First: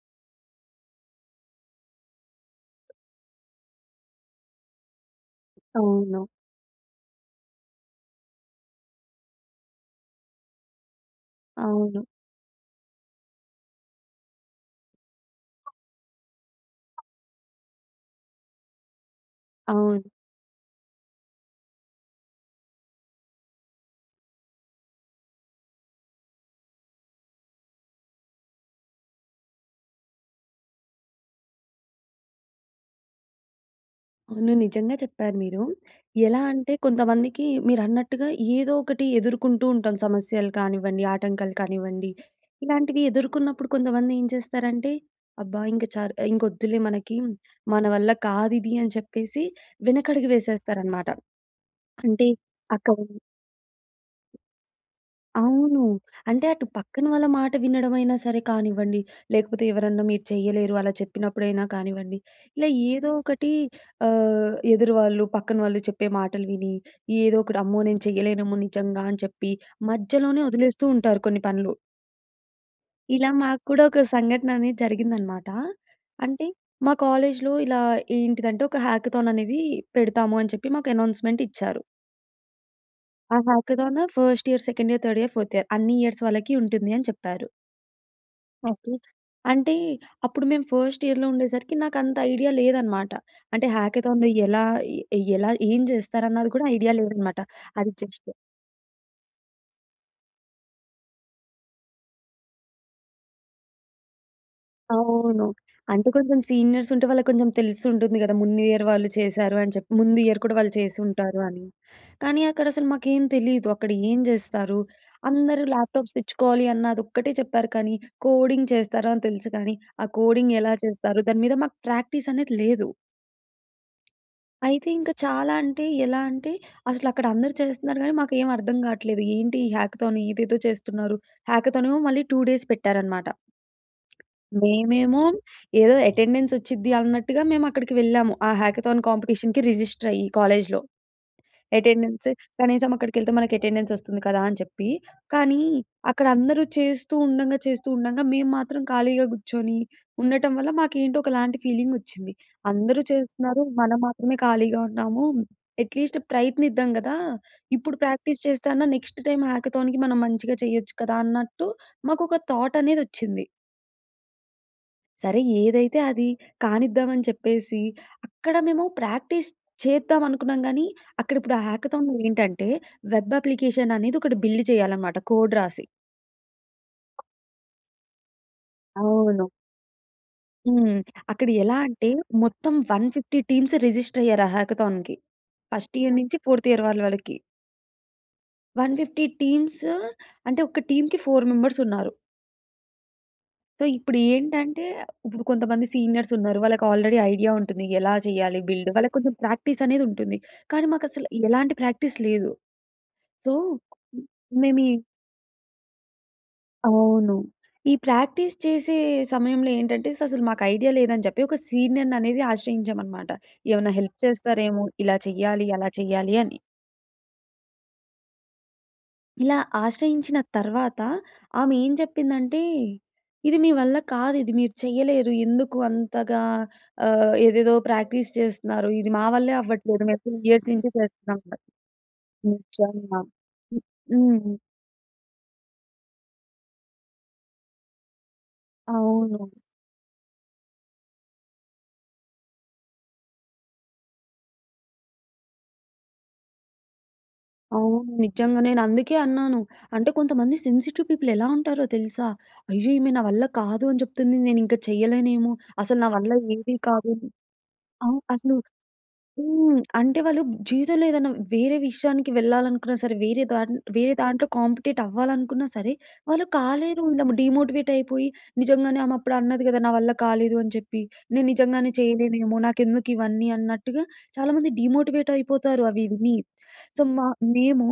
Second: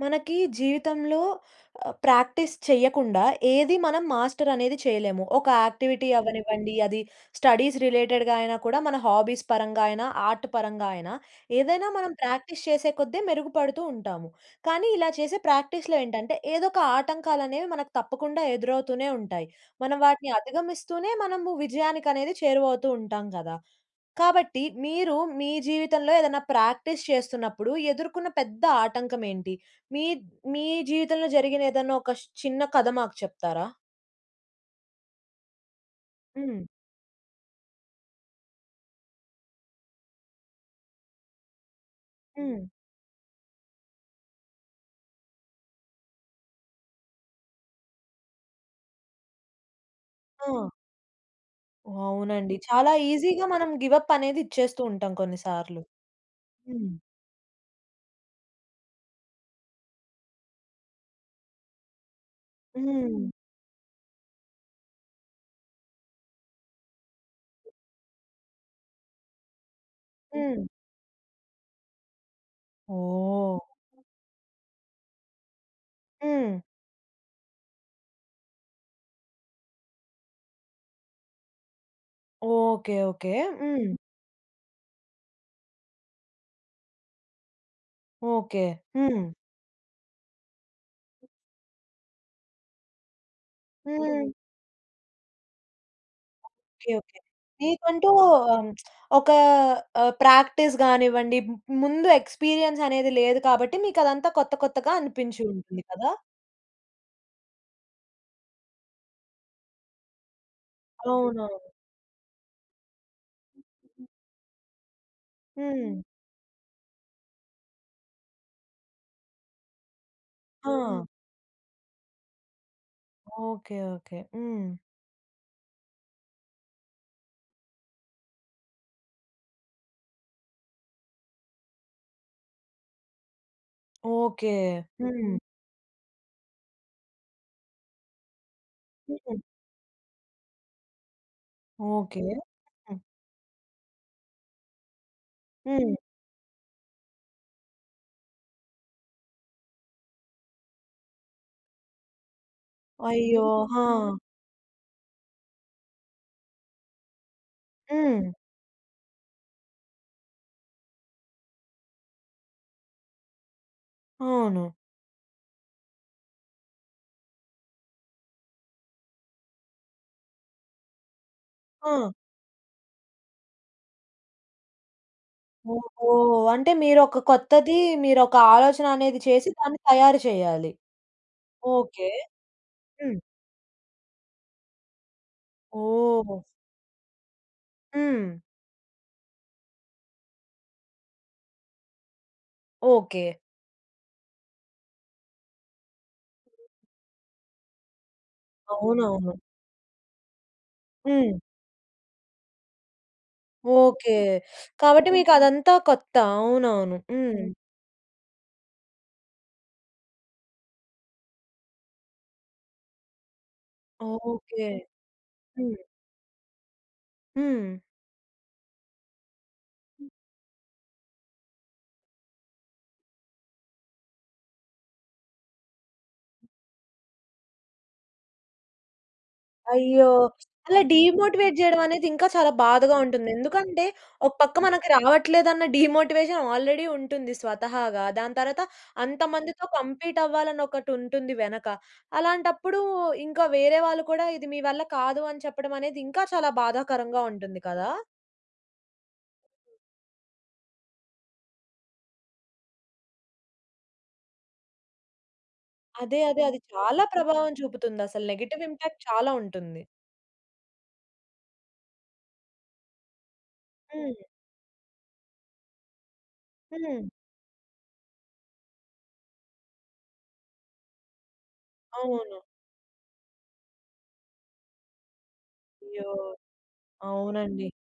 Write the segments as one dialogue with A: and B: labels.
A: మనకీ జీవితంలో ప్రాక్టీస్ చెయ్యకుండా ఏది మనం మాస్టర్ అనేది చేయలేము. ఒక యాక్టివిటీ
B: అవును.
A: అవ్వనివ్వండి, అది స్టడీస్ రిలేటెడ్‌గా అయినా కూడా మన హాబీస్ పరంగా అయినా ఆర్ట్ పరంగా అయినా ఏదైనా
B: అవును.
A: మనం ప్రాక్టీస్ చేసే కొద్ది మెరుగుపడుతూ ఉంటాము. కానీ ఇలా చేసే ప్రాక్టీస్‌లో ఏంటంటే ఏదో ఒక ఆటంకాలనేవి మనకు తప్పకుండా ఎదురవుతూనే ఉంటాయి. మనం
B: అవును.
A: వాటిని అధగమిస్తూనే మనము విజయానికనేది చేరువౌతూ ఉంటాం కదా! కాబట్టి మీరు మీ జీవితంలో ఏదైనా ప్రాక్టీస్ చేస్తున్నప్పుడు ఎదుర్కొన్న పెద్ద ఆటంకం ఏంటి? మీ మీ జీవితంలో జరిగిన ఏదైనా ఒక చిన్న కథ మాకు చెప్తారా?
B: అవును. నిజంగా చెప్పారు మీరూ. ఎలా
A: హ్మ్.
B: అంటే కొంతమందికి మీరన్నట్టుగా ఏదో ఒకటి ఎదుర్కుంటూ ఉంటాం సమస్యలు కానివ్వండి, ఆటంకాలు కానివ్వండి.
A: హ్మ్.
B: ఇలాంటివి ఎదుర్కొన్నప్పుడు కొంతమందేంచేస్తారంటే అబ్బా! ఇంక చాలు ఇంకొద్దులే మనకీ, మన వల్ల కాదిది అని చెప్పేసి వెనకడుగు
A: హ్మ్.
B: వేసేస్తారన్నమాట. అంటే
A: అవునండి. చాలా
B: అక్కడ
A: ఈజీగా మనం గివ్ అప్ అనేది ఇచ్చేస్తూ ఉంటాం కొన్ని సార్లు.
B: అవును. అంటే అటు
A: హ్మ్.
B: పక్కన వాళ్ళ మాట వినడమైనా సరే కానివ్వండి, లేకపోతే ఎవరన్నా మీరు చేయలేరు అలా చెప్పినప్పుడైనా కానివ్వండి. ఇలా ఏదో
A: హ్మ్.
B: ఒకటీ ఆహ్, ఎదురువాళ్ళు పక్కన వాళ్ళు చెప్పే మాటలు విని, ఏదో ఒకటి "అమ్మో! నేను చేయలేనేమో నిజంగా" అని చెప్పి మధ్యలోనే
A: హ్మ్.
B: వదిలేస్తూ ఉంటారు కొన్ని పనులు. ఇలా
A: ఓహ్!
B: మాకు కూడా, ఒక సంఘటన అనేది జరిగిందనమాట. అంటే,
A: హ్మ్.
B: మా కాలేజ్‌లో ఇలా ఏంటిదంటే, ఒక హ్యాకథాన్ అనేది పెడతాము అని చెప్పి, మాకు అనౌన్స్‌మెంట్ ఇచ్చారు.
A: Okay, okay.
B: ఆ
A: హ్మ్.
B: Hackathon first year, second year, third year, fourth year అన్ని ఇయర్స్ వాళ్ళకి ఉంటుంది అని చెప్పారు.
A: ఓకే.
B: ఓకే.
A: హ్మ్.
B: అంటే అప్పుడు మేము ఫస్ట్ ఇయర్‌లో ఉండేసరికి, నాకు అంత ఐడియా లేదు అన్నమాట. అంటే హాకథాన్‌లో
A: హ్మ్.
B: ఎలా? ఎలా, ఏం చేస్తారు? అన్నది కూడా
A: ఓకే,
B: ఐడియా
A: ఓకే.
B: లేదన్నమాట. అది
A: మీకంటూ
B: జస్ట్
A: ఆహ్, ఒక ఆహ్, ప్రాక్టీస్ కానివ్వండి, ముందు ఎక్స్‌పీరియన్స్ అనేది లేదు కాబట్టి, మీకు అదంతా కొత్త కొత్తగా అనిపించి
B: అవును.
A: ఉంటుంది
B: అంటే
A: కదా!
B: కొంచెం సీనియర్స్ ఉంటే, వాళ్ళకి కొంచెం తెలిసి ఉంటుంది కదా! ముందు ఇయర్ వాళ్ళు చేశారు అని చెప్పి. ముందు ఇయర్ కూడా వాళ్ళు చేసి ఉంటారు అని.
A: అవునవును.
B: కానీ అక్కడ అసలు మాకేం తెలీదు. అక్కడ ఏం చేస్తారు, "అందరూ
A: హ్మ్.
B: ల్యాప్‌టాప్స్ తెచ్చుకోవాలి, అన్న అది ఒక్కటే చెప్పారు" కాని, కోడింగ్ చేస్తారు అని తెలుసు కానీ, ఆ కోడింగ్ ఎలా
A: ఆ!
B: చేస్తారు? దాని మీద మాకు ప్రాక్టీస్ అనేది లేదు.
A: Okay, okay. హ్మ్.
B: అయితే ఇంకా చాలా అంటే, ఎలా అంటే, అసలు అక్కడ అందరూ చేస్తున్నారు కానీ, మాకు ఏమి అర్థం గాట్లేదు. ఏంటి ఈ హ్యాకథాన్ ఏదేదో చేస్తున్నారు. హ్యాకథాను మళ్ళీ 2 డేస్ పెట్టారనమాట.
A: ఓకే.
B: మేమేమో,
A: హ్మ్.
B: ఏదో అటెండెన్స్ వచ్చిద్ది అన్నట్టుగా, మేము అక్కడికి వెళ్ళాము. ఆ హ్యాకథాన్ కాంపిటీషన్‌కి, రిజిస్టర్ అయ్యి కాలేజ్‌లో.
A: ఓకే.
B: అటెండెన్స్ కనీసం అక్కడికి వెళ్తే మనకు అటెండెన్స్ వస్తుంది కదా! అని చెప్పి. కానీ,
A: హ్మ్.
B: అక్కడ అందరూ చేస్తూ ఉండంగా, చేస్తూ ఉండంగా, మేము మాత్రం ఖాళీగా కూర్చొని ఉండటం వల్ల, మాకు ఏంటో ఒకలాంటి ఫీలింగ్ వచ్చింది. అందరూ
A: అయ్యో!
B: చేస్తున్నారు,
A: హా!
B: మనం మాత్రమే ఖాళీగా ఉన్నాము. అట్‌లీస్ట్ ప్రయత్నిద్దాం కదా! ఇప్పుడు
A: హ్మ్.
B: ప్రాక్టీస్ చేస్తే అన్నా, నెక్స్ట్ టైమ్ హ్యాకథాన్‌కి మనం మంచిగా చేయొచ్చు కదా! అన్నట్టు మాకొక థాట్ అనేది వచ్చింది.
A: అవును.
B: సరే ఏదైతే అది కానిద్దాం అని చెప్పేసి అక్కడ మేము ప్రాక్టీస్ చేద్దాం అనుకున్నాం గానీ, అక్కడ ఇప్పుడు ఆ
A: ఆ!
B: హాకథాన్‌లో ఏంటంటే, వెబ్ అప్లికేషన్ అనేది ఒకటి బిల్డ్ చేయాలి అన్నమాట కోడ్ రాసి.
A: ఓహో! అంటే మీరు ఒక కొత్తది, మీరు ఒక ఆలోచన అనేది చేసి
B: అవును.
A: దాన్ని తయారు చేయాలి.
B: హ్మ్. అక్కడ ఎలా అంటే,
A: ఓకే.
B: మొత్తం వన్
A: హ్మ్.
B: ఫిఫ్టీ టీమ్స్ రిజిస్టర్ అయ్యారు ఆ హాకథాన్‌కి. ఫస్ట్ ఇయర్ నుంచి
A: ఓహూ!
B: ఫోర్త్ ఇయర్ వాళ్ళ వరకి.
A: హ్మ్.
B: 150 టీమ్సు అంటే, ఒక టీమ్‌కి, 4 మెంబర్స్ ఉన్నారు.
A: ఓకే.
B: సో, ఇప్పుడు ఏంటంటే, ఇప్పుడు కొంతమంది సీనియర్స్ ఉన్నారు. వాళ్ళకి ఆల్రెడీ ఐడియా ఉంటుంది. ఎలా చేయాలి బిల్డ్, వాళ్ళకి
A: అవునవును.
B: కొంచెం ప్రాక్టీస్ అనేది ఉంటుంది. కానీ, మాకు అసలు
A: హ్మ్.
B: ఎలాంటి ప్రాక్టీస్ లేదు. So,
A: okay.
B: మేము ఈ
A: కాబట్టి మీకు అదంతా కొత్త. అవునవును.
B: అవును.
A: హ్మ్.
B: ఈ ప్రాక్టీస్ చేసే సమయంలో ఏంటంటే, అసలు మాకు ఐడియా లేదు అని చెప్పి, ఒక సీనియర్‌ని అనేది ఆశ్రయించాం అన్నమాట. ఏమైనా హెల్ప్
A: ఓకే.
B: చేస్తారేమో! ఇలా చేయాలి,
A: హ్మ్.
B: అలా చేయాలి అని.
A: హ్మ్.
B: ఇలా ఆశ్రయించిన తరువాత ఆమె ఏం చెప్పిందంటే, "ఇది మీ వల్ల కాదు. ఇది మీరు చేయలేరు. ఎందుకు అంతగా ఆహ్, ఏదేదో ప్రాక్టీస్ చేస్తున్నారు, ఇది మా వల్లే అవ్వట్లేదు
A: అయ్యో!
B: మేం 3 ఇయర్స్
A: అలా
B: నుంచి చేస్తున్నాం."
A: డీమోటివేట్ చేయడం అనేది ఇంకా చాలా బాధగా
B: నిజంగా.
A: ఉంటుంది. ఎందుకంటే, ఒక పక్క
B: హ్మ్.
A: మనకు రావట్లేదన్న డీమోటివేషన్ ఆల్రెడీ ఉంటుంది స్వతహాగా. దాని తర్వాత,
B: అవును.
A: అంతమందితో కంప్లీట్ అవ్వాలని ఒకటి ఉంటుంది వెనక. అలాంటప్పుడు ఇంక వేరే వాళ్ళు కూడా, "ఇది మీ వల్ల కాదు" అని చెప్పడం అనేది ఇంకా చాలా బాధాకరంగా ఉంటుంది కదా!
B: అవును. నిజంగా నేను అందుకే అన్నాను. అంటే, కొంతమంది సెన్సిటివ్ పీపుల్ ఎలా ఉంటారో తెలుసా? అయ్యో! ఈమె నా వల్ల కాదు అని చెప్తుంది నేను ఇంకా చేయలేనేమో! అసలు నా
A: అదే,
B: వల్ల
A: అదే. అది
B: ఏది
A: చాలా
B: కాదు
A: ప్రభావం చూపుతుంది.
B: ఆవ్
A: అసల
B: అసలు
A: నెగెటివ్ ఇంపాక్ట్ చాలా
B: హ్మ్.
A: ఉంటుంది.
B: అంటే, వాళ్ళు జీవితంలో ఏదైనా వేరే విషయానికి వెళ్ళాలనుకున్నా సరే, వేరే ద వేరే
A: హ్మ్.
B: దాంట్లో కాంపెటేట్ అవ్వాలనుకున్నా సరే, వాళ్ళు
A: హ్మ్.
B: కాలేరు. డీమోటివేట్ అయిపోయి, నిజంగానే ఆమె అప్పుడు అన్నది కదా! నా వల్ల కాలేదు అని చెప్పి. నేను నిజంగానే
A: అవును.
B: చేయలేనేమో! నాకెందుకు ఇవన్నీ, అన్నట్టుగా చాలామంది డీమోటివేట్ అయిపోతారు అవి
A: అయ్యో!
B: విని. సో, మ
A: అవునండి.
B: మేము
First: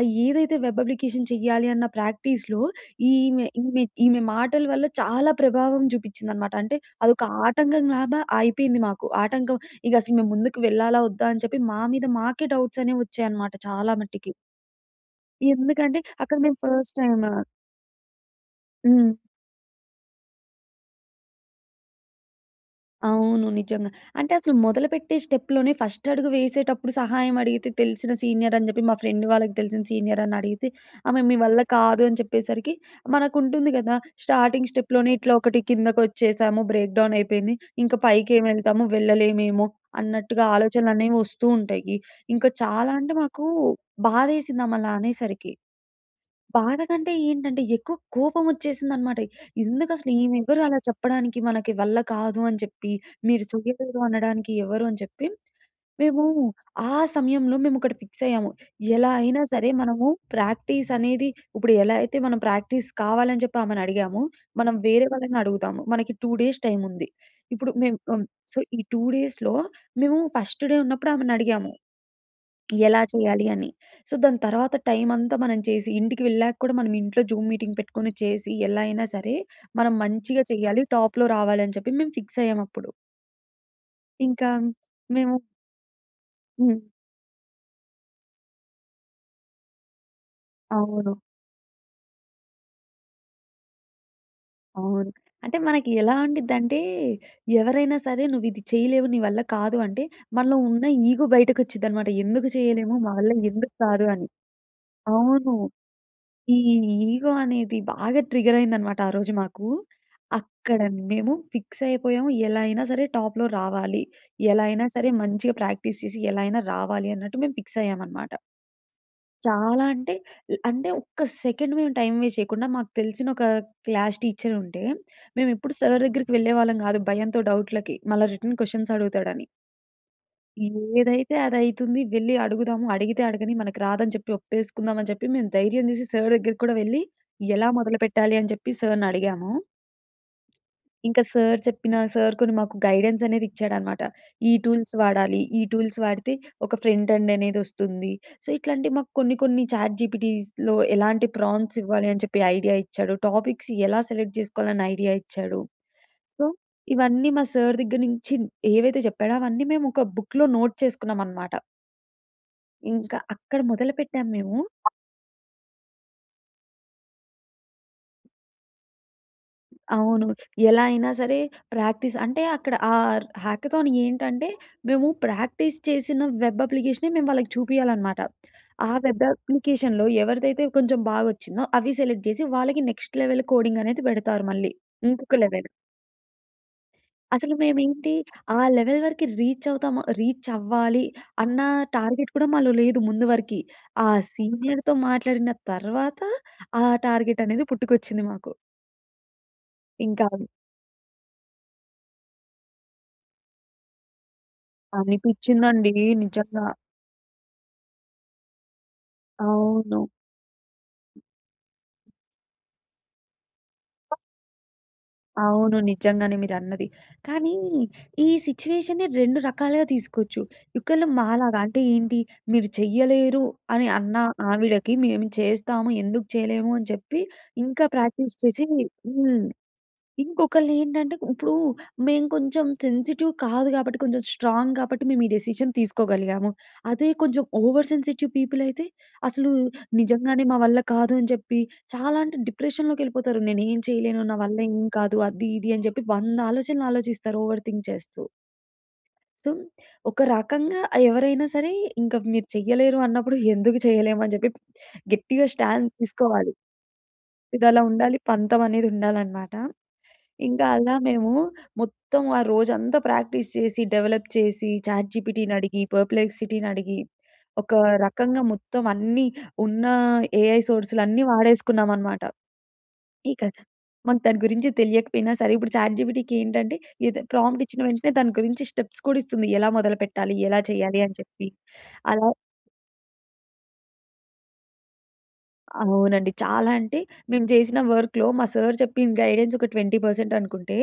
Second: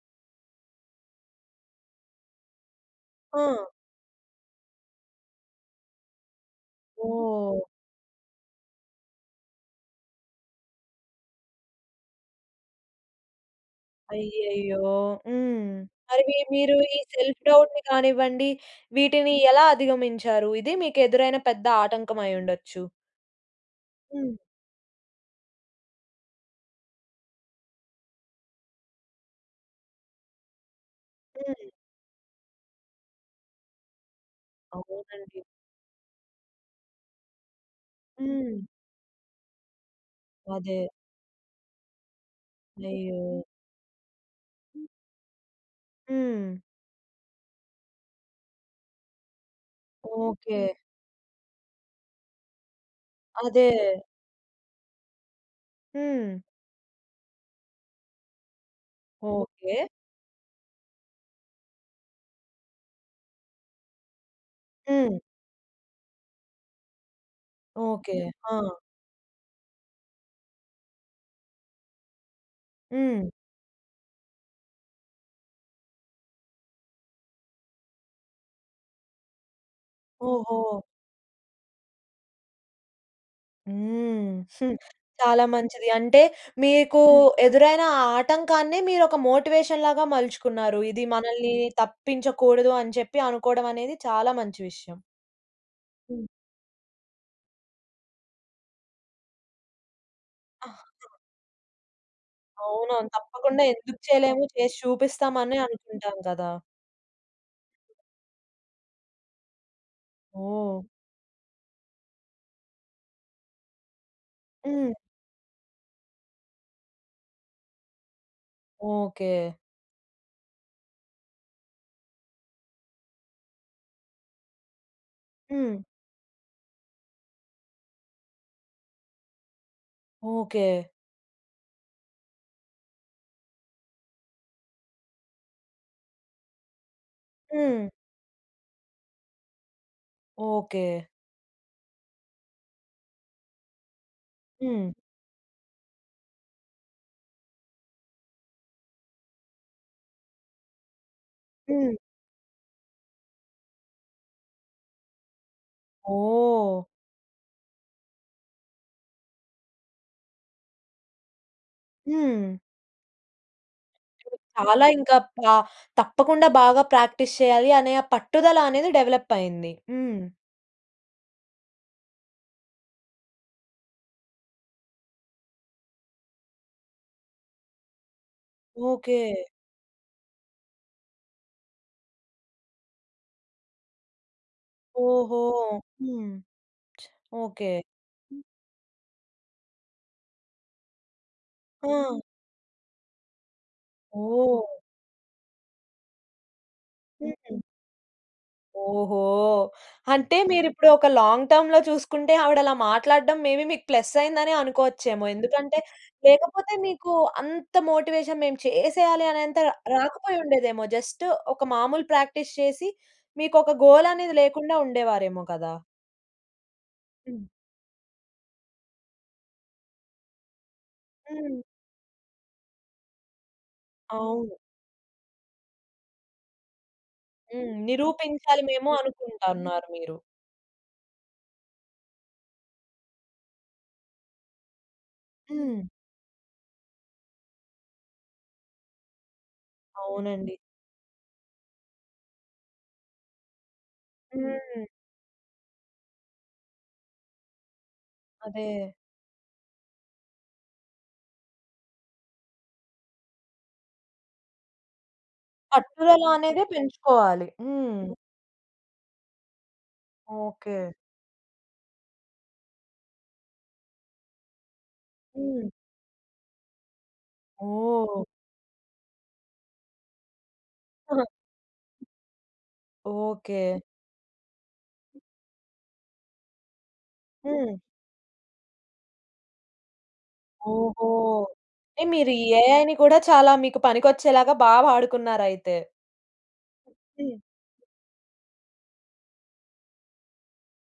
B: అయి ఏదైతే వెబ్ అప్లికేషన్ చెయ్యాలి అన్న ప్రాక్టీస్‌లో ఈమె
A: ఆ!
B: ఈమె ఈమె మాటల వల్ల చాలా ప్రభావం చూపించింది అన్నమాట. అంటే, అదొక
A: ఓహ్!
B: ఆటంకం లాగా అయిపోయింది మాకు. ఆటంకం ఇక అసలు మేము ముందుకు వెళ్ళాలా వద్దా, అని చెప్పి మా మీద మాకే డౌట్స్ అనేవి వచ్చాయి అన్నమాట చాలా మట్టికి.
A: అయ్యయ్యో! హ్మ్.
B: ఎందుకంటే
A: మరి మీ
B: అక్కడ మేము
A: మీరు
B: ఫస్ట్
A: ఈ
B: టైమ్
A: సెల్ఫ్ డౌట్‌ని కానివ్వండి
B: హ్మ్.
A: వీటిని ఎలా అధిగమించారు? ఇది మీకు ఎదురైన పెద్ద ఆటంకం అయి ఉండొచ్చు.
B: అవును. నిజంగా. అంటే
A: హ్మ్.
B: అసలు మొదలుపెట్టే స్టెప్‌లోనే ఫస్ట్ అడుగు వేసేటప్పుడు సహాయం అడిగితే తెలిసిన సీనియర్ అని చెప్పి. మా ఫ్రెండ్ వాళ్ళకి తెలిసిన సీనియర్ అని అడిగితే ఆమె, "మీ వల్ల
A: హ్మ్.
B: కాదు" అని చెప్పేసరికి మనకు ఉంటుంది కదా! స్టార్టింగ్ స్టెప్‌లోనే ఇట్లా
A: అవునండి.
B: ఒకటి కిందకి వచ్చేసాము. బ్రేక్ డౌన్ అయిపోయింది. ఇంకా పైకి ఏమి
A: హ్మ్.
B: వెళ్తాము వెళ్లేమేమో! అన్నట్టుగా
A: అదే.
B: ఆలోచనలు అనేవి వస్తూ ఉంటాయి. ఇంకా చాలా అంటే,
A: అయ్యో!
B: మాకు బాధ వేసింది ఆమె అలా అనేసరికి...
A: హ్మ్.
B: బాధ కంటే ఏంటంటే, ఎక్కువ కోపం వచ్చేసింది అన్నమాట. ఎందుకు అసలు ఈమె
A: ఓకే.
B: ఎవరు అలా చెప్పడానికి, మనకి వల్ల కాదు అని చెప్పి. మీరు
A: అదే.
B: చేయలేదు అనడానికి ఎవరు, అని చెప్పి. మేము
A: హ్మ్.
B: ఆ సమయంలో మేము ఒకటి ఫిక్స్ అయ్యాము. ఎలా అయినా సరే,
A: ఓకే.
B: మనము ప్రాక్టీస్ అనేది ఇప్పుడు ఎలా అయితే మనం ప్రాక్టీస్ కావాలి అని చెప్పి ఆమెను అడిగామో మనం వేరే
A: హ్మ్.
B: వాళ్ళని అడుగుదాము. మనకి 2 డేస్ టైమ్ ఉంది. ఇప్పుడు మేము
A: ఓకే.
B: ఆహ్,
A: ఆ!
B: సో, ఈ 2 డేస్‌లో మేము ఫస్ట్ డే ఉన్నప్పుడు ఆమెని అడిగాము. ఎలా
A: హ్మ్.
B: చేయాలి అని. సో, దాని తర్వాత టైమ్ అంతా మనం చేసి, ఇంటికి వెళ్ళాక కూడా మనం ఇంట్లో జూమ్ మీటింగ్ పెట్టుకొని చేసి, ఎలా అయినా సరే మనం మంచిగా
A: ఓహో!
B: చేయాలి. టాప్‌లో రావాలి అని చెప్పి మేము ఫిక్స్ అయ్యాం అప్పుడు.
A: హ్మ్.
B: ఇంకా మేము
A: చాలా మంచిది. అంటే
B: హ్మ్.
A: మీకూ ఎదురైన ఆటంకాన్ని మీరొక మోటివేషన్‌లాగా మలుచుకున్నారు. ఇది
B: అవును.
A: మనల్ని తప్పించకూడదు, అని చెప్పి అనుకోవడం అనేది చాలా మంచి విషయం.
B: అవును. అంటే మనకి ఎలా
A: హ్మ్.
B: ఉండిద్దంటే, ఎవరైనా సరే నువ్విది చేయలేవు, నీ వల్ల కాదు అంటే, మనలో
A: ఆహా!
B: ఉన్న ఈగో బయటకొచ్చిద్దనమాట. ఎందుకు చేయలేము,
A: అవునవును.
B: మా వల్ల
A: తప్పకుండా
B: ఎందుకు
A: ఎందుకు
B: కాదు అని.
A: చేయలేము, చేసి
B: అవును.
A: చూపిస్తామనే అనుకుంటాం గదా!
B: ఈ ఈగో అనేది బాగా ట్రిగరయిందనమాట ఆరోజు మాకు. అక్కడ
A: ఓహ్!
B: మేము ఫిక్సయిపోయాము, ఎలా అయినా సరే టాప్‌లో రావాలి. ఎలా అయినా
A: హ్మ్.
B: సరే మంచిగా ప్రాక్టీస్ చేసి, ఎలా అయినా రావాలి అన్నట్టు మేము ఫిక్సయ్యామనమాట...
A: ఓకే.
B: చాలా అంటే, అంటే ఒక్క సెకండ్ మేము టైం వేస్ట్ చేయకుండా, మాకు తెల్సినొక క్లాష్ టీచరుంటే, మేమెప్పుడు
A: హ్మ్.
B: సార్ దెగ్గరికి వెళ్ళేవాళ్ళం గాదు, భయంతో డౌట్‌లకి. మళ్ళా రిటర్న్ క్వషన్సడుగుతాడని...
A: ఓకే.
B: ఏదైతే అదయితుంది వెళ్లి అడుగుదాము, అడిగితే అడగని, మనకి రాదని చెప్పి ఒప్పేసుకుందామని చెప్పి, మేము ధైర్యం చేసి సార్ దెగ్గరకి కూడా వెళ్లి, ఎలా
A: హ్మ్.
B: మొదలు పెట్టాలి, అని చెప్పి సార్‌నడిగాము.
A: ఓకే.
B: ఇంక సార్ చెప్పిన సార్ కొన్ని మాకు గైడెన్సనేదిచ్చాడనమాట. ఈ
A: హ్మ్.
B: టూల్స్ వాడాలి, ఈ టూల్స్ వాడితే ఒక ఫ్రంట్ ఎండ్ అనేదొస్తుంది. సో, ఇట్లాంటివి మాకు కొన్ని, కొన్ని చాట్‌జీపీటీస్‌లో ఎలాంటి ప్రాంప్ట్స్
A: హ్మ్.
B: ఇవ్వాలి అని చెప్పి ఐడియా ఇచ్చాడు, టాపిక్స్ ఎలా సెలెక్ట్ జేసుకోవాలని ఐడియా ఇచ్చాడు. So,
A: oh!
B: ఇవన్నీ మా సార్ దెగ్గర నుంచి ఏవైతే చెప్పాడో అవన్నీ మేమోక బుక్‌లో నోట్ చేసుకున్నామనమాట.
A: హ్మ్.
B: ఇంకా అక్కడ మొదలుపెట్టాం మేము.
A: చాలా ఇంకా ప తప్పకుండా బాగా ప్రాక్టీస్ చేయాలి అనే పట్టుదల అనేది డెవలప్ అయింది. హ్మ్.
B: అవును. ఎలా అయినా సరే ప్రాక్టీస్ అంటే అక్కడ ఆ‌‌ర్ హ్యాకథాన్ ఏంటంటే మేము ప్రాక్టీస్ చేసిన వెబ్ అప్లికేష‌నే మేము వాళ్ళకి చూపియాలన్నమాట. ఆ
A: ఓకె.
B: వెబ్ అప్లికేషన్‌లో ఎవరిదైతే కొంచెం బాగొచ్చిందో అవి సెలెక్ట్ చేసి వాళ్ళకి నెక్స్ట్ లెవెల్ కోడింగ్ అనేది పెడతారు మళ్ళీ. ఇంకొక
A: ఓహో!
B: లెవెల్.
A: హ్మ్.
B: అసలు
A: ఓకె.
B: మేమేంటి ఆ లెవెల్ వరకి రీచ్ అవుతాము రీచ్ అవ్వాలి అన్న
A: ఆ!
B: టార్గెట్ కూడా మాలో లేదు ముందు వర‌కి. ఆ
A: ఓహ్!
B: సీనియర్‌తో మాట్లాడిన తర్వాత, ఆ టార్గెట్
A: హుహు.
B: అనేది పుట్టుకొచ్చింది మాకు.
A: ఓహో!
B: ఇంకా.
A: అంటే మీరు ఇప్పుడు ఒక లాంగ్ టర్మ్‌లో చూసుకుంటే ఆవిడ అలా మాట్లాడడం మేబీ మీకు ప్లస్ అయిందనే అనుకోవచ్చేమో. ఎందుకంటే,
B: అనిపించిందండి. నిజంగా.
A: లేకపోతే మీకు అంత మోటివేషన్ మేము చేసేయాలి అనే అంత ర
B: అవును.
A: రాకపోయిండేదేమో. జస్ట్ ఒక మామూలు ప్రాక్టీస్ చేసి, మీకు ఒక గోల్ అనేది లేకుండా ఉండేవారేమో కదా!
B: అవును. నిజంగానే మీరు అన్నది.
A: హ్మ్.
B: కానీ ఈ సిట్యుయేష‌నే రెండు రకాలుగా తీసుకోవచ్చు, ఒక్కలు మాలాగా
A: హ్మ్.
B: అంటే ఏంటి మీరు చేయలేరు అని అన్న
A: అవును.
B: ఆవిడకి "మేము చేస్తాము ఎందుకు చేయలేము" అని చెప్పి
A: హ్మ్.
B: ఇంకా ప్రాక్టీస్
A: నిరూపించాలి
B: చేసి,
A: మేము
B: హ్మ్.
A: అనుకుంటన్నారు మీరు.
B: ఇంకొకళ్ళు ఏంటంటే ఇప్పుడు మేము కొంచెం సెన్సిటివ్ కాదు కాబట్టి, కొంచెం స్ట్రాంగ్ కాబట్టి మేము ఈ డిసిషన్
A: హ్మ్.
B: తీసుకోగలిగాము. అదే కొంచెం ఓవర్ సెన్సిటివ్ పీపుల్ అయితే! అసలు నిజంగానే
A: అవునండి.
B: మా వల్ల కాదు అని చెప్పి చాలా అంటే డిప్రెషన్‌లోకి వెళ్ళిపోతారు. నేను ఏమి చేయలేను నా వల్ల ఏం
A: హ్మ్.
B: కాదు అది ఇది అని చెప్పి 100 ఆలోచనలు ఆలోచిస్తారు ఓవర్ థింక్ చేస్తూ.
A: అదే.
B: సో ఒక రకంగా ఆ ఎవరైనా సరే ఇంక మీరు చేయలేరు అన్నప్పుడు, ఎందుకు చేయలేము అని చెప్పి గట్టిగా స్టాండ్
A: పట్టుదల
B: తీసుకోవాలి.
A: అనేదే పెంచుకోవాలి.
B: ఇదిలా
A: హ్మ్.
B: ఉండాలి, పంతం అనేది ఉండాలన్నమాట. ఇంకా
A: ఓకె.
B: అలా మేము మొత్తం ఆ రోజంతా ప్రాక్టీస్ చేసి డెవలప్ చేసి చాట్‌జీపిటీని
A: హ్మ్.
B: అడిగి పర్ప్లెక్సిటీని అడిగి ఒక
A: ఓహ్!
B: రకంగా మొత్తం అన్నీ ఉన్న ఏఐ సోర్స్‌లన్నీ వాడేసుకున్నామనమాట. ఇక
A: ఓకె.
B: మనకు దాని గురించి తెలియకపోయినా సరే ఇప్పుడు చాట్‌జీపిటీ ఏంటంటే ఎద ప్రాంప్ట్
A: హ్మ్.
B: ఇచ్చిన వెంటనే దాని గురించి స్టెప్స్ కూడా ఇస్తుంది ఎలా మొదలు పెట్టాలి, ఎలా చేయాలి
A: ఓహో!
B: అని చెప్పి.
A: అంటే
B: అలా
A: మీరు ఏఐని కూడా చాలా మీకు పనికొచ్చేలాగా బా వాడుకున్నారైతే.
B: అవునండి. చాలా అంటే
A: హ్మ్.
B: మేము చేసిన వర్క్‌లో మా సార్ చెప్పింది గైడెన్స్ ఒక 20% అనుకుంటే,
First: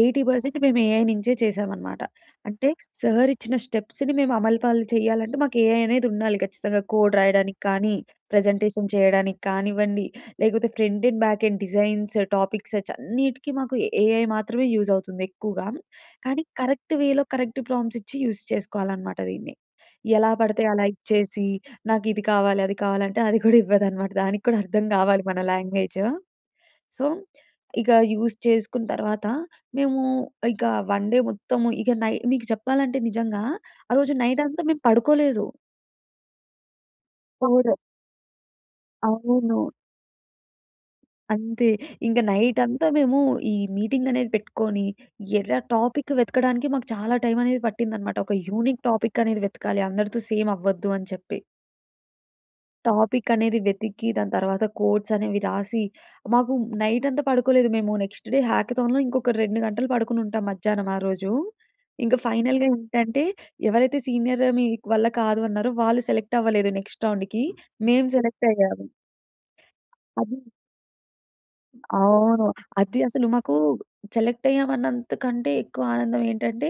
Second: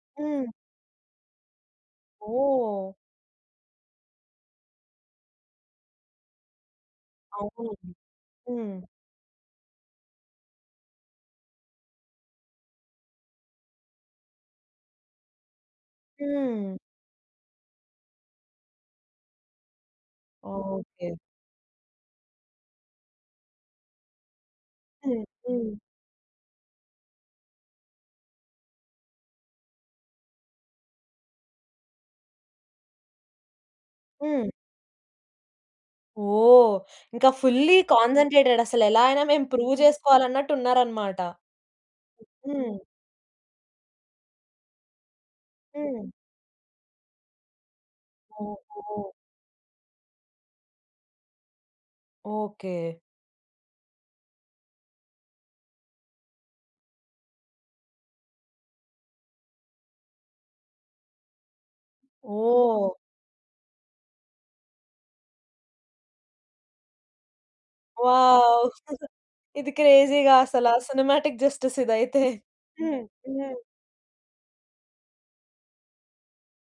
B: ఎయిటీ
A: హ్మ్.
B: పర్సెంట్ మేము ఏఐ నుంచే చేశాం అనమాట. అంటే
A: ఓహ్!
B: సార్ ఇచ్చిన స్టెప్స్‌ని మేము అమలుపాలు చేయాలంటే మాకు ఏఐ అనేది ఉండాలి ఖచ్చితంగా. కోడ్ రాయడానికి
A: అవును.
B: కానీ,
A: హ్మ్.
B: ప్రజెంటేషన్ చేయడానికి కానివ్వండి లేకపోతే front end, back end designs, topics చ్ అన్నిటికి మాకు ఏఐ మాత్రమే యూజ్ అవుతుంది. ఎక్కువగా కానీ
A: హ్మ్.
B: కరెక్ట్‌ వేలో, కరెక్ట్ ప్రాంప్ట్స్ ఇచ్చి యూజ్ చేసుకోవాలనమాట దీన్ని. ఎలా పడితే అలా
A: ఓకె.
B: ఇచ్చేసి నాకు ఇది కావాలి, అది కావాలి అంటే అది కూడా ఇవ్వదు అన్నమాట. దానికి కూడా అర్థం కావాలి
A: హ్మ్.
B: మన
A: హ్మ్.
B: లాంగ్వేజ్. సో ఇక యూజ్ చేసుకున్న తర్వాత మేము ఇక 1 డే మొత్తం ఇక నై మీకు చెప్పాలంటే నిజంగా ఆ రోజు నైట్
A: హ్మ్.
B: అంతా మేము పడుకోలేదు.
A: ఓహ్! ఇంక ఫుల్లీ
B: కోడ్ర్
A: కాన్సంట్రేటెడ్ అసలెలా అయినా మేము
B: అవును.
A: ప్రూవ్ చేసుకోవాలన్నట్టు ఉన్నారనమాట.
B: అంతే. ఇంక
A: హ్మ్.
B: నైటంతా మేమూ ఈ మీటింగ్ అనేది పెట్టుకోని, ఎరా
A: హ్మ్.
B: టాపిక్ వెతకడానికే మాకు చాలా టైమనేది పట్టిందనమాట. ఒక యూనిక్
A: ఓహో!
B: టాపిక్ అనేది వెతకాలి, అందరితో సేమవ్వద్దు అని చెప్పి.
A: ఓకే.
B: టాపిక్ అనేది వెతికి, దాని తరువాత కోడ్స్ అనేవి రాసి, మాకు నైటంతా పడుకోలేదు మేము. నెక్స్ట్ డే హాకథాన్‌లో ఇంకొక 2 గంటలు పడుకొనుంటాం మధ్యానం ఆ రోజూ. ఇంక ఫైనల్‌గా
A: ఓహ్!
B: ఏంటంటే, ఎవరైతే సీనియర్ మీ‌ వల్ల కాదు అన్నారో వాళ్ళు సెలెక్ట్ అవ్వలేదు నెక్స్ట్ రౌండ్‌కి. మేము
A: వావ్!
B: సెలెక్టయ్యాము.
A: ఇది క్రేజీ‌గా
B: అదీ
A: అసల. సినిమాటిక్ జస్టిస్ ఇదైతే.
B: అవును. అది
A: హ్మ్.
B: అసలు మాకూ
A: హ్మ్.
B: సెలక్టయ్యాం అన్నంతకంటే ఎక్కువ ఆనందం ఏంటంటే,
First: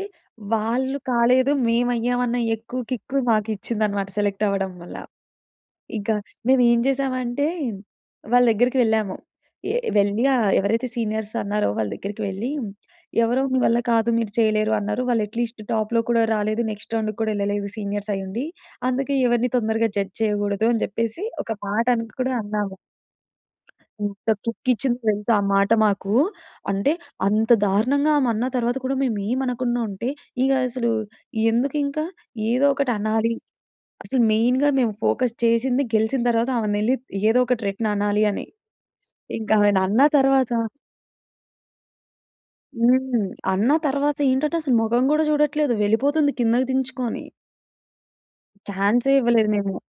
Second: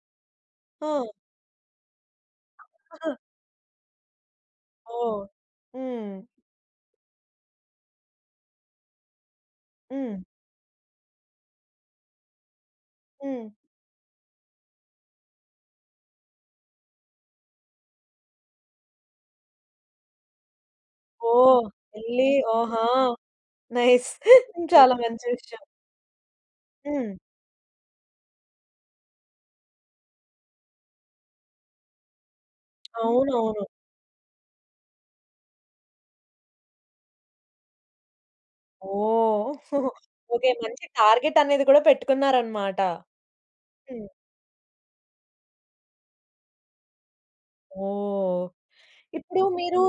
B: వాళ్ళు
A: ఆ!
B: కాలేదు, మేవయ్యామన్న ఎక్కువు
A: అ! ఆ!
B: కిక్కు మాకిచ్చిందనమాట సెలెక్ట్ అవ్వడం వల్ల.
A: ఓహ్!
B: ఇకా
A: హ్మ్.
B: మేమేం చేశామంటే, వాళ్ళ దగ్గరకి వెళ్ళాము. ఏ
A: హ్మ్.
B: వెళ్ళి ఆహ్, ఎవరైతే సీనియర్స్ అన్నారో వాళ్ళ దగ్గరికి వెళ్ళీ, ఎవరో
A: హ్మ్.
B: మీ వల్ల కాదు, మీరు చెయ్యలేరు అన్నారు. వాళ్ళు ఎట్ లీస్ట్ టాప్‌లో కూడా రాలేదు. నెక్స్ట్ రౌండుకు కూడా యెళ్ళలేదు సీనియర్సయ్యుండి. అందుకే ఎవరిని తొందరగా జడ్జ్ చెయ్యకూడదు అని చెప్పేసి ఒక
A: ఓహ్!
B: మాటను
A: యెళ్ళీ
B: కూడా అన్నాము.
A: ఆహా! నైస్.
B: ఎంత
A: చాలా
B: కిక్కిచ్చిందో
A: మంచి
B: తెలుసా ఆ
A: విషయం.
B: మాట మాకూ. అంటే,
A: హ్మ్.
B: అంత దారుణంగా ఆమన్న తర్వాత కూడా మేము ఏమనకుండా ఉంటే, ఇగా అసలూ ఎందుకింక? ఏదో ఒకటి అనాలి.
A: అవునవును.
B: అసలు మెయిన్‌గా మేము ఫోకస్ చేసింది గెలిచిన తరవాత ఆమను యెళ్లి ఏదో ఒకటి రిటన్ అనాలీ అని. ఇంకా
A: ఓహ్!
B: ఆమెని అన్నా
A: ఓకే.
B: తరవాత
A: మంచి టార్గెట్ అనేది కూడా పెట్టుకున్నారనమాట.
B: హ్మ్. అన్న
A: హ్మ్.
B: తర్వాత ఏంటంటె, అసల మొగం గూడా జూడట్లేదు, వెళ్ళిపోతుంది కిందకి దించుకోని.
A: ఓహ్!
B: ఛాన్సే
A: ఇప్పుడు
B: ఇవ్వలేదు మేము.
A: మీరు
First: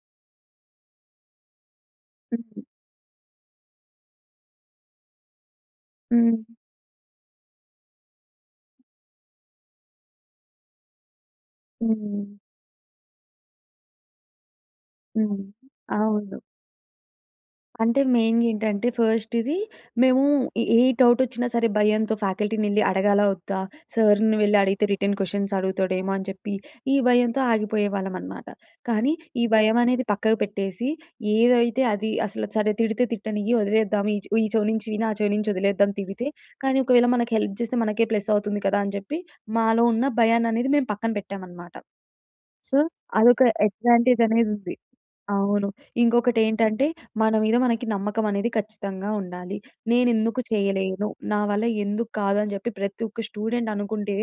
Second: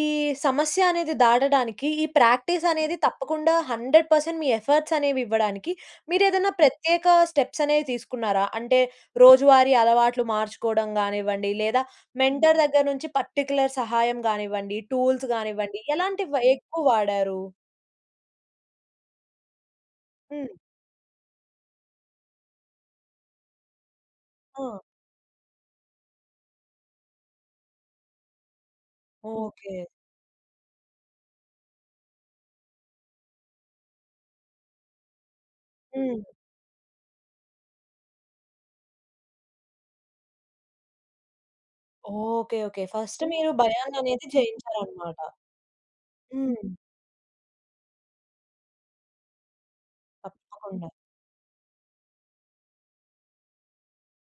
A: ఈ సమస్య అనేది దాటడానికి ఈ ప్రాక్టీస్ అనేది తప్పకుండా 100% మీ ఎఫర్ట్‌స్ అనేవి ఇవ్వడానికి మీరు
B: హ్మ్.
A: ఏదైనా ప్రత్యేక స్టెప్స్ అనేవి తీసుకున్నారా? అంటే రోజువారీ అలవాట్లు మార్చుకోవడం గానివ్వండి లేదా
B: హ్మ్.
A: మెంటర్ దగ్గర నుంచి పర్టిక్యులర్ సహాయం గానివ్వండి, టూల్స్
B: హ్మ్.
A: గానివ్వండి
B: అవును.
A: ఎలాంటివి ఎక్కువ వాడారు?
B: అంటే మెయిన్‌గా ఏంటంటే ఫస్ట్ ఇది మేము
A: హ్మ్.
B: ఏ ఏ డౌట్ వచ్చినా సరే భయంతో ఫ్యాకల్టీని వెళ్లి అడగాలా, వద్దా? సార్‌ని వెళ్లి
A: ఆ!
B: అడిగితే రిటర్న్ క్వశ్చన్స్ అడుగుతాడేమో అని చెప్పి ఈ భయంతో ఆగిపోయేవాళ్ళం అనమాట. కానీ ఈ భయం
A: ఓకే.
B: అనేది పక్కకు పెట్టేసి, ఏదైతే అది అసలు సరే తిడితే తిట్టనియ్యి వదిలేద్దాం. ఈ చెవ ఈ చెవి నుంచి విని ఆ చెవి నుంచి వదిలేద్దాం తిడితే.
A: హ్మ్.
B: కానీ ఒకవేళ మనకి హెల్ప్ చేస్తే మనకే ప్లస్ అవుతుంది కదా! అని చెప్పి మాలో ఉన్న భయాన్ని అనేది మేము పక్కన పెట్టామనమాట.
A: ఓకే.
B: So,
A: okay. ఫస్ట్
B: అదొక
A: మీరు భయాన్ని
B: అడ్వాంటేజ్
A: అనేది
B: అనేది ఉంది.
A: జేయించారన్నమాట.
B: అవును. ఇంకొకటి
A: హ్మ్.
B: ఏంటంటే మన మీద మనకి నమ్మకం అనేది ఖచ్చితంగా ఉండాలి. నేనెందుకు
A: తప్పకుండా.
B: చేయలేను? నా వల్ల ఎందుకు కాదు? అని చెప్పి ప్రతి ఒక్క స్టూడెంట్ అనుకుంటే,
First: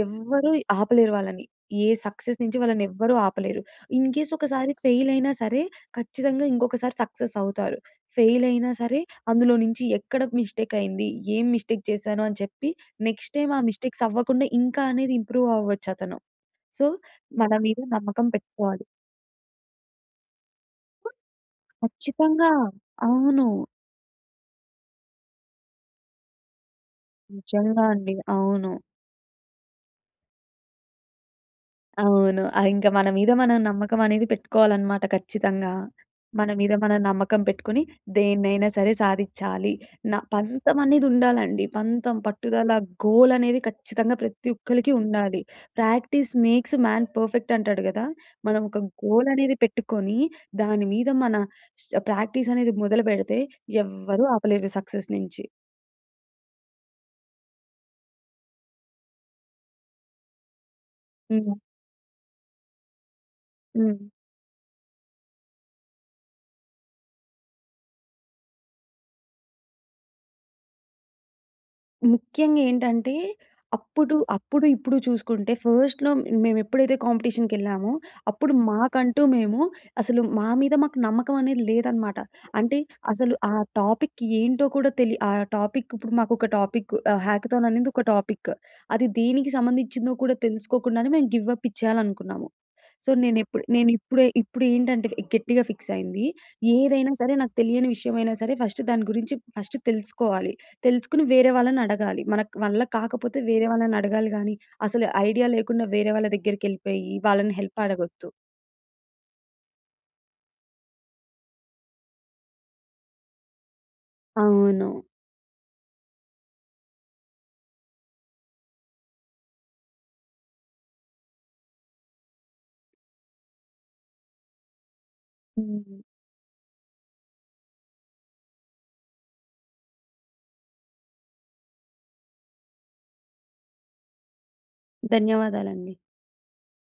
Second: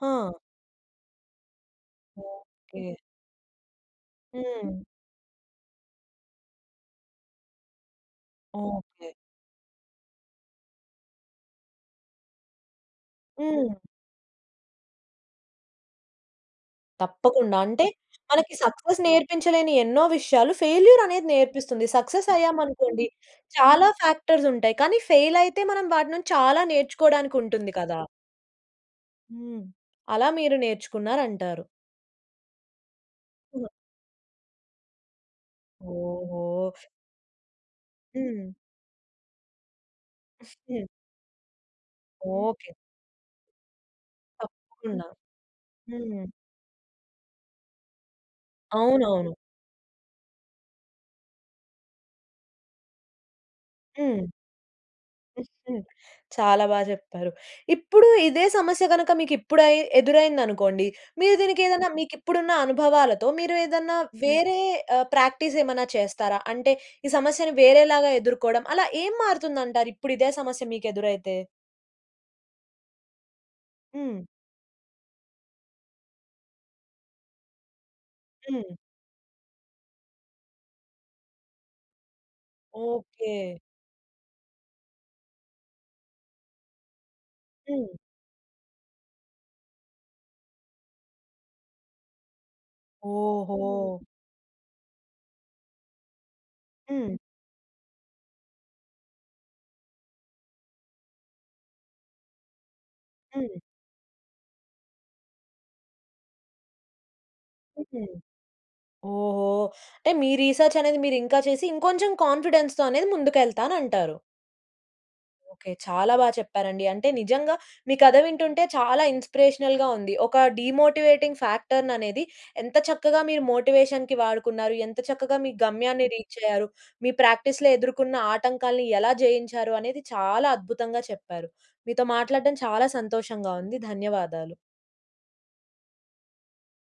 A: హా!
B: ఎవ్వరూ ఆపలేరు వాళ్ళని. ఏ సక్సెస్ నుంచి వాళ్ళని
A: ఓకే.
B: ఎవ్వరూ ఆపలేరు. ఇన్‌కేస్ ఒకసారి
A: హ్మ్.
B: ఫెయిల్ అయినా సరే ఖచ్చితంగా ఇంకొకసారి సక్సెస్ అవుతారు. ఫెయిల్ అయినా సరే
A: ఓకే.
B: అందులో నుంచి ఎక్కడ మిస్టేక్ అయింది? ఏం మిస్టేక్ చేశాను? అని చెప్పి నెక్స్ట్ టైమ్ ఆ
A: హ్మ్.
B: మిస్టేక్స్ అవ్వకుండా ఇంకా అనేది ఇంప్రూవ్ అవ్వచ్చు అతను. సో, మన
A: తప్పకుండా!
B: మీద
A: అంటే
B: నమ్మకం
A: మనకి
B: పెట్టుకోవాలి.
A: సక్సెస్ నేర్పించలేని ఎన్నో విషయాలు ఫెయిల్యూర్ అనేది నేర్పిస్తుంది. సక్సెస్
B: ఖచ్చితంగా.
A: అయ్యామనుకోండి
B: అవును.
A: చాలా ఫ్యాక్టర్స్ ఉంటాయి. కానీ ఫెయిల్ అయితే మనం వాటి నుంచి చాలా నేర్చుకోవడానికి ఉంటుంది
B: నిజంగా
A: కదా!
B: అండి. అవును.
A: హ్మ్. అలా మీరు నేర్చుకున్నారంటారు.
B: అవును. ఆహ్, ఇంకా మన మీద మనం నమ్మకం అనేది పెట్టుకోవాలనమాట ఖచ్చితంగా. మన మీద
A: ఓహో!
B: మనం నమ్మకం పెట్టుకొని
A: హ్మ్.
B: దేన్నైనా సరే సాధిచ్చాలి. న పంతం
A: హ్మ్.
B: అనేది ఉండాలండి. పంతం,
A: ఓకే.
B: పట్టుదల, గోల్ అనేది ఖచ్చితంగా ప్రతి ఒక్కళ్ళకి
A: తప్పకుండా.
B: ఉండాలి.
A: హ్మ్.
B: ప్రాక్టీస్ మేక్స్ మాన్ పర్ఫెక్ట్ అంటాడు కదా! మనం ఒక గోల్
A: అవునవును.
B: అనేది పెట్టుకొని దాని మీద మన శ్ ప్రాక్టీస్ అనేది మొదలుపెడితే ఎవ్వరూ
A: హ్మ్.
B: ఆపలేరు సక్సెస్ నుంచి.
A: చాలా బాగా జెప్పారు. ఇప్పుడు ఇదే సమస్య గనుక మీకు ఇప్పుడ ఎదురైంది అనుకోండి. మీరు
B: హ్మ్.
A: దీనికి ఏదైనా మీకు ఇప్పుడున్న అనుభవాలతో మీరు ఏదన్నా
B: హ్మ్.
A: వేరే ఆహ్ ప్రాక్టీస్ ఏమన్నా చేస్తారా? అంటే ఈ సమస్యని వేరేలాగా ఎదుర్కోవడం. అలా ఏం మారుతుంది అంటారు ఇప్పుడు ఇదే సమస్య మీకు ఎదురైతే?
B: ముఖ్యంగా ఏంటంటే అప్పుడు,
A: హ్మ్.
B: అప్పుడు, ఇప్పుడు చూసుకుంటే ఫస్ట్‌లో మేము ఎప్పుడైతే కాంపిటీషన్‌కీ ఎళ్ళామో, అప్పుడు
A: హ్మ్.
B: మాకంటూ మేము అసలు మా మీద మాకు నమ్మకం అనేది లేదన్నమాట. అంటే అసలు ఆ
A: ఓకే.
B: టాపిక్ ఏంటో కూడా తెలి ఆ టాపిక్ ఇప్పుడు మాకు ఒక టాపిక్ ఆహ్, హ్యాకథాన్
A: హ్మ్.
B: అనేది ఒక టాపిక్. అది దేనికి సంబంధించిదో కూడా తెలుసుకోకుండానే మేము గివ్ అప్ ఇచ్చేయాలనుకున్నాము. సో, నేను ఎప్పు నేను
A: ఓహో!
B: ఇప్పుడే ఇప్పుడు ఏంటంటే ఫ్ గట్టిగా ఫిక్స్ అయింది. ఏదైనా
A: హ్మ్.
B: సరే నాకు తెలియని విషయమైనా సరే, ఫస్ట్ దాని గురించి ఫస్ట్ తెలుసుకోవాలి. తెలుసుకుని వేరే వాళ్ళని అడగాలి. మన క వల్ల కాకపోతే
A: హ్మ్.
B: వేరే వాళ్ళని అడగాలి గానీ, అసలు ఐడియా లేకుండా వేరే వాళ్ళ దగ్గరికి ఎళ్ళిపోయి వాళ్ళని హెల్ప్
A: హుహు.
B: అడగొద్దు.
A: ఓహో! అంటే మీ రీసర్చ్ అనేది మీరు ఇంకా చేసి ఇంకొంచెం కాన్‌ఫిడెన్స్‌‌తో అనేది ముందుకు ఎళ్తాను అంటారు.
B: అవును.
A: ఓకే. చాలా బా చెప్పారండి. అంటే నిజంగా మీ కథ వింటుంటే చాలా ఇన్స్‌పిరేషనల్‌గా ఉంది. ఒక డీమోటింగ్ ఫ్యాక్టర్ ననేది ఎంత చక్కగా మీరు మోటివేషన్‌కి వాడుకున్నారు. ఎంత చక్కగా మీ
B: హ్మ్.
A: గమ్యాన్ని రీచ్ అయ్యారు. మీ ప్రాక్టిస్‌లో ఎదుర్కొన్న ఆటంకాల్ని ఎలా జయించారు? అనేది చాలా అద్భుతంగా చెప్పారు. మీతో మాట్లాడడం చాలా సంతోషంగా ఉంది. ధన్యవాదాలు.
B: ధన్యవాదాలండి.